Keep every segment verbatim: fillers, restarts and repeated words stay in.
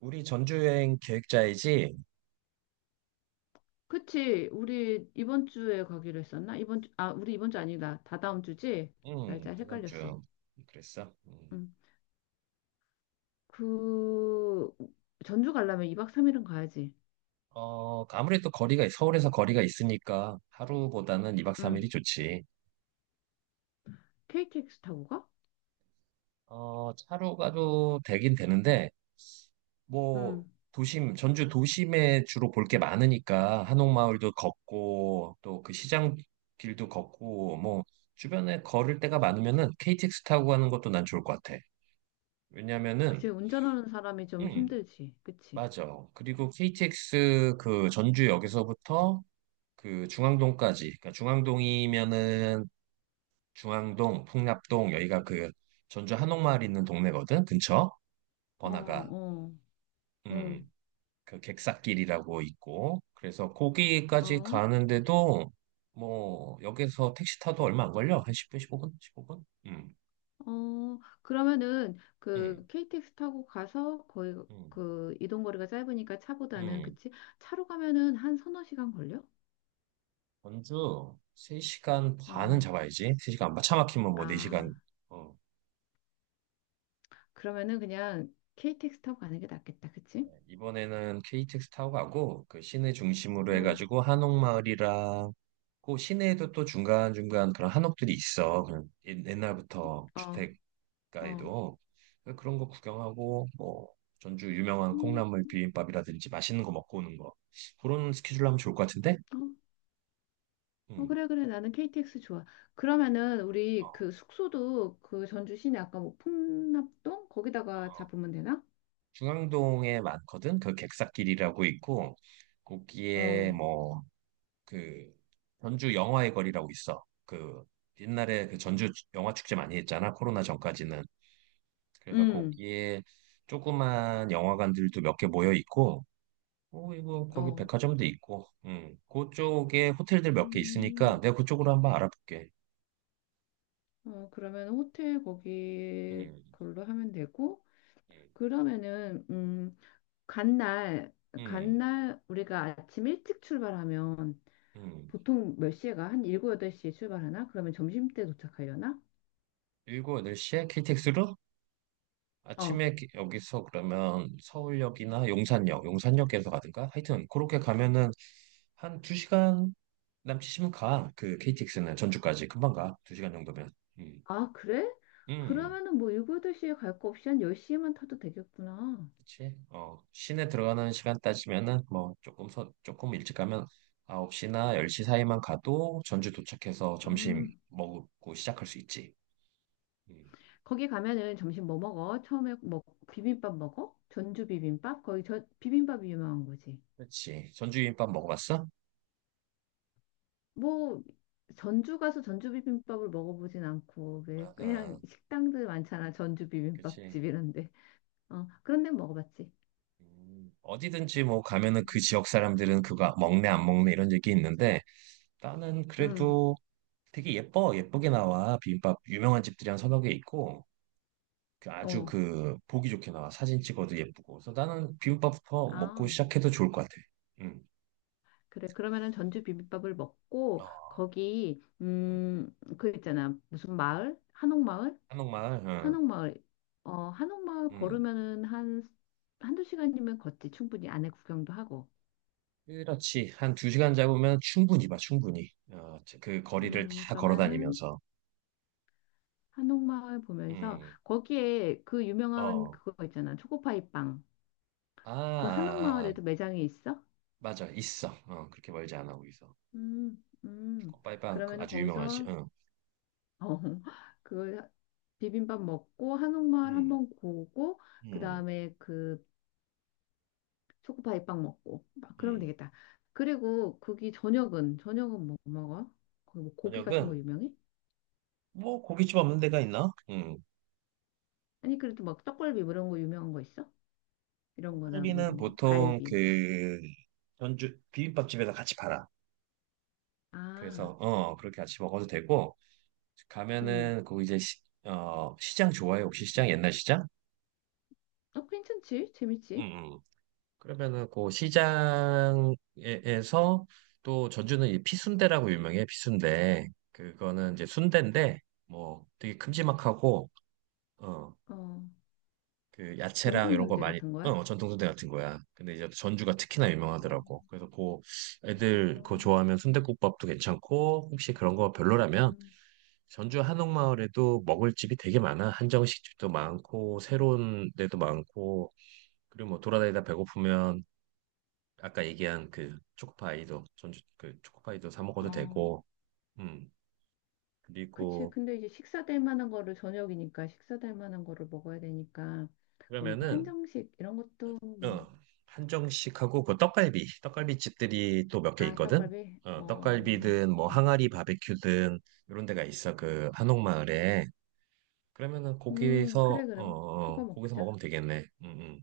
우리 전주 여행 계획자이지? 그치. 우리 이번 주에 가기로 했었나? 이번 주, 아, 우리 이번 주 아니다. 다다음 주지? 날짜 응, 다음 헷갈렸어. 주. 그랬어. 음. 응. 그, 전주 가려면 이 박 삼 일은 가야지. 어, 아무래도 거리가, 서울에서 거리가 있으니까 하루보다는 이 박 응. 삼 일이 좋지. 케이티엑스 타고 가? 어, 차로 가도 되긴 되는데, 뭐, 응. 도심, 전주 도심에 주로 볼 게 많으니까, 한옥마을도 걷고, 또 그 시장 길도 걷고, 뭐, 주변에 걸을 데가 많으면은 케이티엑스 타고 가는 것도 난 좋을 것 같아. 그치. 왜냐면은, 운전하는 사람이 좀 음, 힘들지. 그치. 맞아. 그리고 케이티엑스 그 전주역에서부터 그 중앙동까지, 그러니까 중앙동이면은 중앙동, 풍납동 여기가 그 전주 한옥마을 있는 동네거든. 근처 어, 번화가, 어, 어, 음, 그 객사길이라고 있고, 그래서 거기까지 어, 가는데도 뭐 역에서 택시 타도 얼마 안 걸려. 한 십 분, 십오 분, 십오 분. 음, 어. 그러면은 음, 그 케이티엑스 타고 가서 거의 음, 그 이동 거리가 짧으니까 차보다는 음. 그치? 차로 가면은 한 서너 시간 걸려? 전주 세 시간 반은 어. 잡아야지. 세 시간 반 차 막히면 뭐 네 시간. 아. 그러면은 그냥 케이티엑스 타고 가는 게 낫겠다. 그치? 이번에는 케이티엑스 타고 가고 그 시내 중심으로 응. 해가지고 한옥마을이랑 그 시내에도 또 중간중간 그런 한옥들이 있어. 그런 옛- 옛날부터 어. 어. 주택가에도 그래서 그런 거 구경하고 뭐 전주 유명한 음, 콩나물 비빔밥이라든지 맛있는 거 먹고 오는 거 그런 스케줄로 하면 좋을 것 같은데? 어. 어, 음. 그래 그래. 나는 케이티엑스 좋아. 그래. 그러면은 우리 어, 그 숙소도 그 전주 시내 아까 뭐 풍납동 거기다가 어. 잡으면 되나? 중앙동에 많거든. 그 객사길이라고 있고 어. 거기에 뭐 그 전주 영화의 거리라고 있어. 그 옛날에 그 전주 영화 축제 많이 했잖아. 코로나 전까지는. 그래서 음. 거기에 조그만 영화관들도 몇 개 모여 있고, 어, 이거 거기 어. 백화점도 있고, 음, 그쪽에 호텔들 몇 개 있으니까 음. 내가 그쪽으로 한번 알아볼게. 어, 그러면 호텔 거기 음, 걸로 하면 되고 음, 그러면은 음, 간날 음, 간날 우리가 아침 일찍 출발하면 음. 보통 몇 시에 가? 한 일곱 여덟 시에 출발하나? 그러면 점심때 도착하려나? 일곱 여덟 시에 케이티엑스로 어. 아침에 기- 여기서 그러면 서울역이나 용산역, 용산역에서 가든가 하여튼 그렇게 가면은 한 두시간 남치시면 가. 그 케이티엑스는 전주까지 금방 가. 두 시간 정도면. 음, 아, 그래? 음, 그러면은 뭐 일곱 여덟 시에 갈 거 없이 한 열 시에만 타도 되겠구나. 그치. 어, 시내 들어가는 시간 따지면은 뭐 조금 서, 조금 일찍 가면 아홉 시나 열 시 사이만 가도 전주 도착해서 점심 음. 먹고 시작할 수 있지. 음, 거기 가면은 점심 뭐 먹어? 처음에 뭐 비빔밥 먹어? 전주 비빔밥? 거기 저 비빔밥이 유명한 거지. 그치. 전주 비빔밥 먹어봤어? 뭐 전주 가서 전주 비빔밥을 먹어보진 않고 아, 왜 그냥 아, 식당들 많잖아. 전주 그치. 비빔밥집 이런데. 어. 그런 데 먹어봤지. 음, 어디든지 뭐 가면은 그 지역 사람들은 그거 먹네 안 먹네 이런 얘기 있는데 나는 음. 그래도 되게 예뻐 예쁘게 나와 비빔밥 유명한 집들이 한 서너 개 있고 그 아주 어. 그 보기 좋게 나와 사진 찍어도 예쁘고 그래서 나는 비빔밥부터 먹고 아. 시작해도 좋을 것 같아. 응. 그래, 그러면은 전주 비빔밥을 먹고, 어, 거기, 응. 음, 그 있잖아. 무슨 마을? 한옥마을? 한옥마을, 한옥마을. 어, 한옥마을 응. 응. 걸으면은 한, 한두 시간이면 걷지. 충분히 안에 구경도 하고. 그렇지. 한 두 시간 잡으면 충분히 봐, 충분히. 어, 그 거리를 음, 다 걸어 그러면은 다니면서. 한옥마을 보면서, 음, 거기에 그 유명한 어, 그거 있잖아. 초코파이 빵. 아, 그 아, 아. 한옥마을에도 매장이 있어? 맞아, 있어. 어, 그렇게 멀지 않아, 거기서. 음, 음. 컵바이빵 그 그러면은 아주 유명하지. 거기서 응, 어, 그 비빔밥 먹고 한옥마을 음, 한번 보고 음, 그다음에 그 초코파이 빵 먹고 막 그러면 음. 되겠다. 그리고 거기 저녁은 저녁은 뭐 먹어? 거기 뭐 고기 같은 거 저녁은 유명해? 뭐 고깃집 없는 데가 있나? 음. 아니 그래도 막 떡갈비 뭐 이런 거 유명한 거 있어? 이런 거나 뭐 떡갈비는 이런 거? 보통 갈비 뭐. 그 전주 비빔밥집에서 같이 팔아. 아, 그래서 어 그렇게 같이 먹어도 되고 음. 가면은 그 이제 시, 어 시장 좋아해 혹시 시장 옛날 시장? 어, 괜찮지? 재밌지? 음. 음. 그러면은 그 시장에서 또 전주는 이 피순대라고 유명해 피순대. 그거는 이제 순대인데 뭐 되게 큼지막하고 어 어, 그 야채랑 전통 이런 거 순대 많이 같은 거야? 어 전통순대 같은 거야. 근데 이제 전주가 특히나 어, 유명하더라고. 그래서 그 애들 그거 어, 좋아하면 순댓국밥도 괜찮고 혹시 그런 거 별로라면 음, 전주 한옥마을에도 먹을 집이 되게 많아. 한정식 집도 많고, 새로운 데도 많고, 그리고 뭐 돌아다니다 배고프면 아까 얘기한 그 초코파이도, 전주 그 초코파이도 사 먹어도 어. 되고, 음, 그치. 그리고 근데 이제 식사 될 만한 거를 저녁이니까 식사 될 만한 거를 먹어야 되니까 그럼 그러면은, 한정식 이런 것도 뭐 어, 한정식하고 그 떡갈비, 떡갈비 집들이 또 몇 개 아 있거든? 떡갈비 어, 어, 떡갈비든 뭐 어. 항아리 바베큐든 이런 데가 있어. 그 한옥마을에. 그러면은 음 거기서, 그래 어, 그럼 어, 그거 거기서 먹자. 먹으면 되겠네. 응,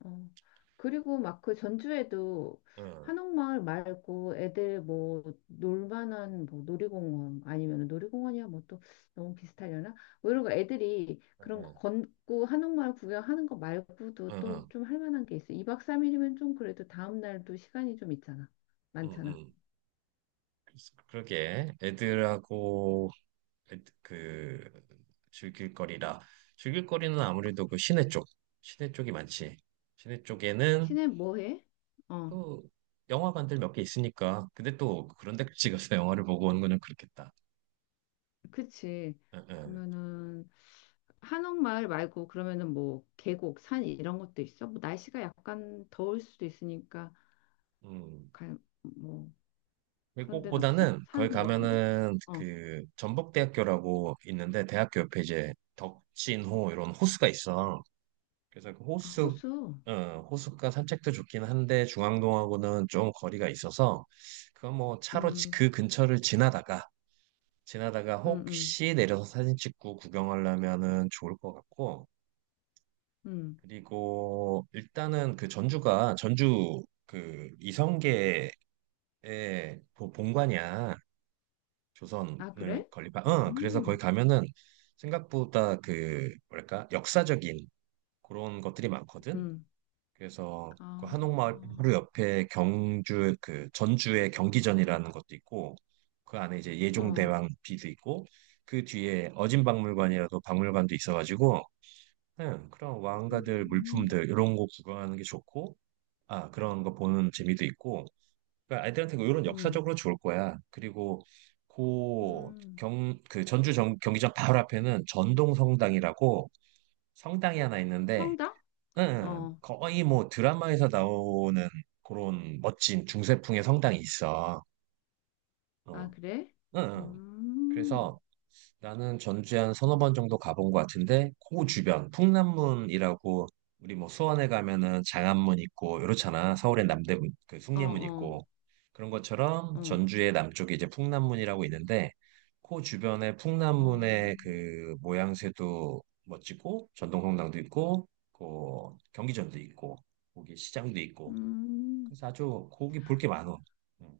어. 그리고 막 그 전주에도 응, 한옥마을 말고 애들 뭐 놀만한 뭐 놀이공원 아니면 놀이공원이야 뭐 또 너무 비슷하려나? 뭐 이런 거 애들이 그런 거 응, 걷고 한옥마을 구경하는 거 말고도 응, 또 응. 좀 할 만한 게 있어. 이 박 삼 일이면 좀 그래도 다음 날도 시간이 좀 있잖아. 음, 많잖아. 음. 그래서 그러게 애들하고 애 그 즐길 거리라 즐길 거리는 아무래도 그 시내 쪽 시내 쪽이 많지 시내 쪽에는 친해 뭐 해? 어. 그 영화관들 몇 개 있으니까 근데 또 그런 데까지 가서 영화를 보고 오는 거는 그렇겠다 그치. 응, 응. 그러면은 한옥마을 말고 그러면은 뭐 계곡, 산 이런 것도 있어? 뭐 날씨가 약간 더울 수도 있으니까 음. 갈, 뭐 그런 데는 없어? 외국보다는 산 거기 뭐 이런 데? 가면은 어. 그 전북대학교라고 있는데 대학교 옆에 이제 덕진호 이런 호수가 있어 그래서 그 아, 호수, 호수. 어, 호수가 산책도 좋긴 한데 중앙동하고는 좀 거리가 있어서 그건 뭐 차로 지- 음. 그 근처를 지나다가 지나다가 음, 음. 혹시 내려서 사진 찍고 구경하려면은 좋을 것 같고 음. 그리고 일단은 그 전주가 전주 그 이성계의 그 본관이야 아, 조선을 그래? 건립한 어 그래서 거기 음. 가면은 생각보다 그 뭐랄까 역사적인 그런 것들이 많거든 음. 그래서 아. 그 한옥마을 바로 옆에 경주 그 전주의 경기전이라는 것도 있고 그 안에 이제 어. 예종대왕 비도 있고 그 뒤에 어진박물관이라도 박물관도 있어가지고 네, 그런 왕가들 음. 물품들 이런 거 구경하는 게 좋고 아 그런 거 보는 재미도 있고 그러니까 아이들한테 뭐 이런 음. 역사적으로 좋을 거야 그리고 고 음. 경그 전주 정, 경기장 바로 앞에는 전동성당이라고 성당이 하나 있는데 성당? 응, 어. 거의 뭐 드라마에서 나오는 그런 멋진 중세풍의 성당이 있어. 아, 어, 그래? 응, 응. 음. 그래서 나는 전주에 한 서너 번 정도 가본 것 같은데 그 주변 풍남문이라고 우리 뭐 수원에 가면은 장안문 있고 이렇잖아 서울엔 남대문 그 어, 숭례문 어. 있고 그런 것처럼 어. 전주의 남쪽에 이제 풍남문이라고 있는데 그 주변에 어. 풍남문의 그 모양새도 멋지고 전동성당도 있고 그 경기전도 있고 거기 시장도 있고 음, 그래서 아주 거기 볼게 많어 응.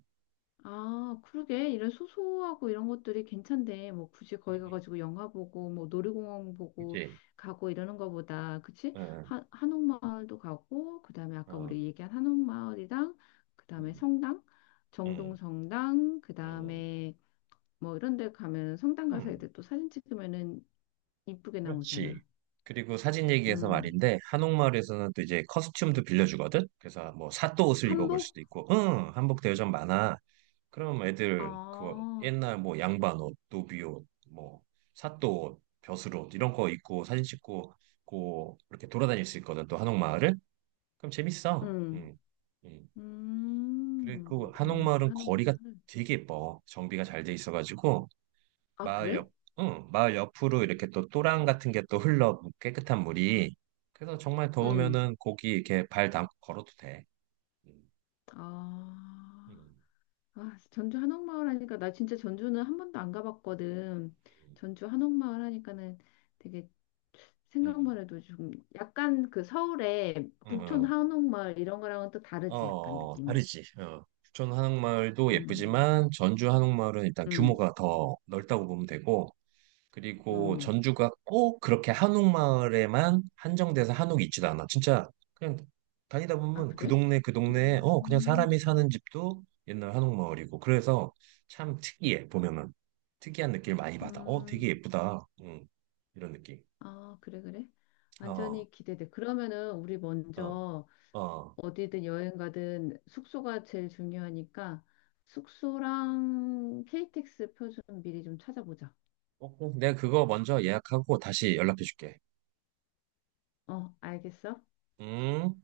아, 그러게. 이런 소소하고 이런 것들이 괜찮대. 뭐 굳이 거기 가가지고 영화 보고, 뭐 놀이공원 보고 그치? 가고 이러는 거보다, 그치? 응, 하, 한옥마을도 가고, 그 다음에 아까 응, 우리 얘기한 한옥마을이랑, 그 다음에 응, 성당, 응, 정동성당, 그 응, 다음에 뭐 이런 데 가면 성당 가서 응. 애들 또 사진 찍으면은 이쁘게 그렇지. 나오잖아. 그리고 사진 얘기해서 음, 말인데 한옥마을에서는 또 이제 커스튬도 빌려주거든. 그래서 뭐 사또 옷을 입어볼 한복? 수도 있고, 응, 한복 대여점 많아. 그럼 애들 그거 어, 옛날 뭐 양반 옷, 노비 옷, 뭐 사또 옷, 벼슬 옷 이런 거 입고 사진 찍고 고 이렇게 돌아다닐 수 있거든. 또 한옥마을을. 그럼 재밌어. 음, 음, 음. 그리고 음, 전주 한옥마을은 거리가 한옥마을. 되게 예뻐. 정비가 잘 돼 있어가지고 아, 마을 그래? 옆, 응, 마을 옆으로 이렇게 또 또랑 같은 게 또 흘러 깨끗한 물이. 그래서 정말 응. 더우면은 거기 이렇게 발 담고 걸어도 돼. 음, 아, 음, 아, 전주 한옥마을 하니까 나 진짜 전주는 한 번도 안 가봤거든. 전주 한옥마을 하니까는 되게 음, 생각만 해도 좀 약간 그 서울의 음, 음. 북촌 음. 한옥마을 이런 거랑은 또 어, 다르지 약간 어, 느낌이. 다르지. 어. 부천 한옥마을도 음, 예쁘지만 전주 한옥마을은 일단 음, 규모가 더 넓다고 보면 되고 그리고 어, 전주가 꼭 그렇게 한옥마을에만 한정돼서 한옥이 있지도 않아. 진짜 그냥 다니다 아 보면 그 그래? 동네 그 동네에 어 그냥 음, 사람이 사는 집도 옛날 한옥마을이고 그래서 참 특이해 보면은 특이한 느낌을 많이 받아. 어 되게 음, 예쁘다. 음, 이런 느낌. 아 그래 그래. 어, 완전히 기대돼. 그러면은 우리 어, 먼저 어. 어디든 여행 가든 숙소가 제일 중요하니까 숙소랑 케이티엑스 표 좀 미리 좀 찾아보자. 어, 꼭 내가 그거 먼저 예약하고 다시 연락해 줄게. 어, 알겠어? 음.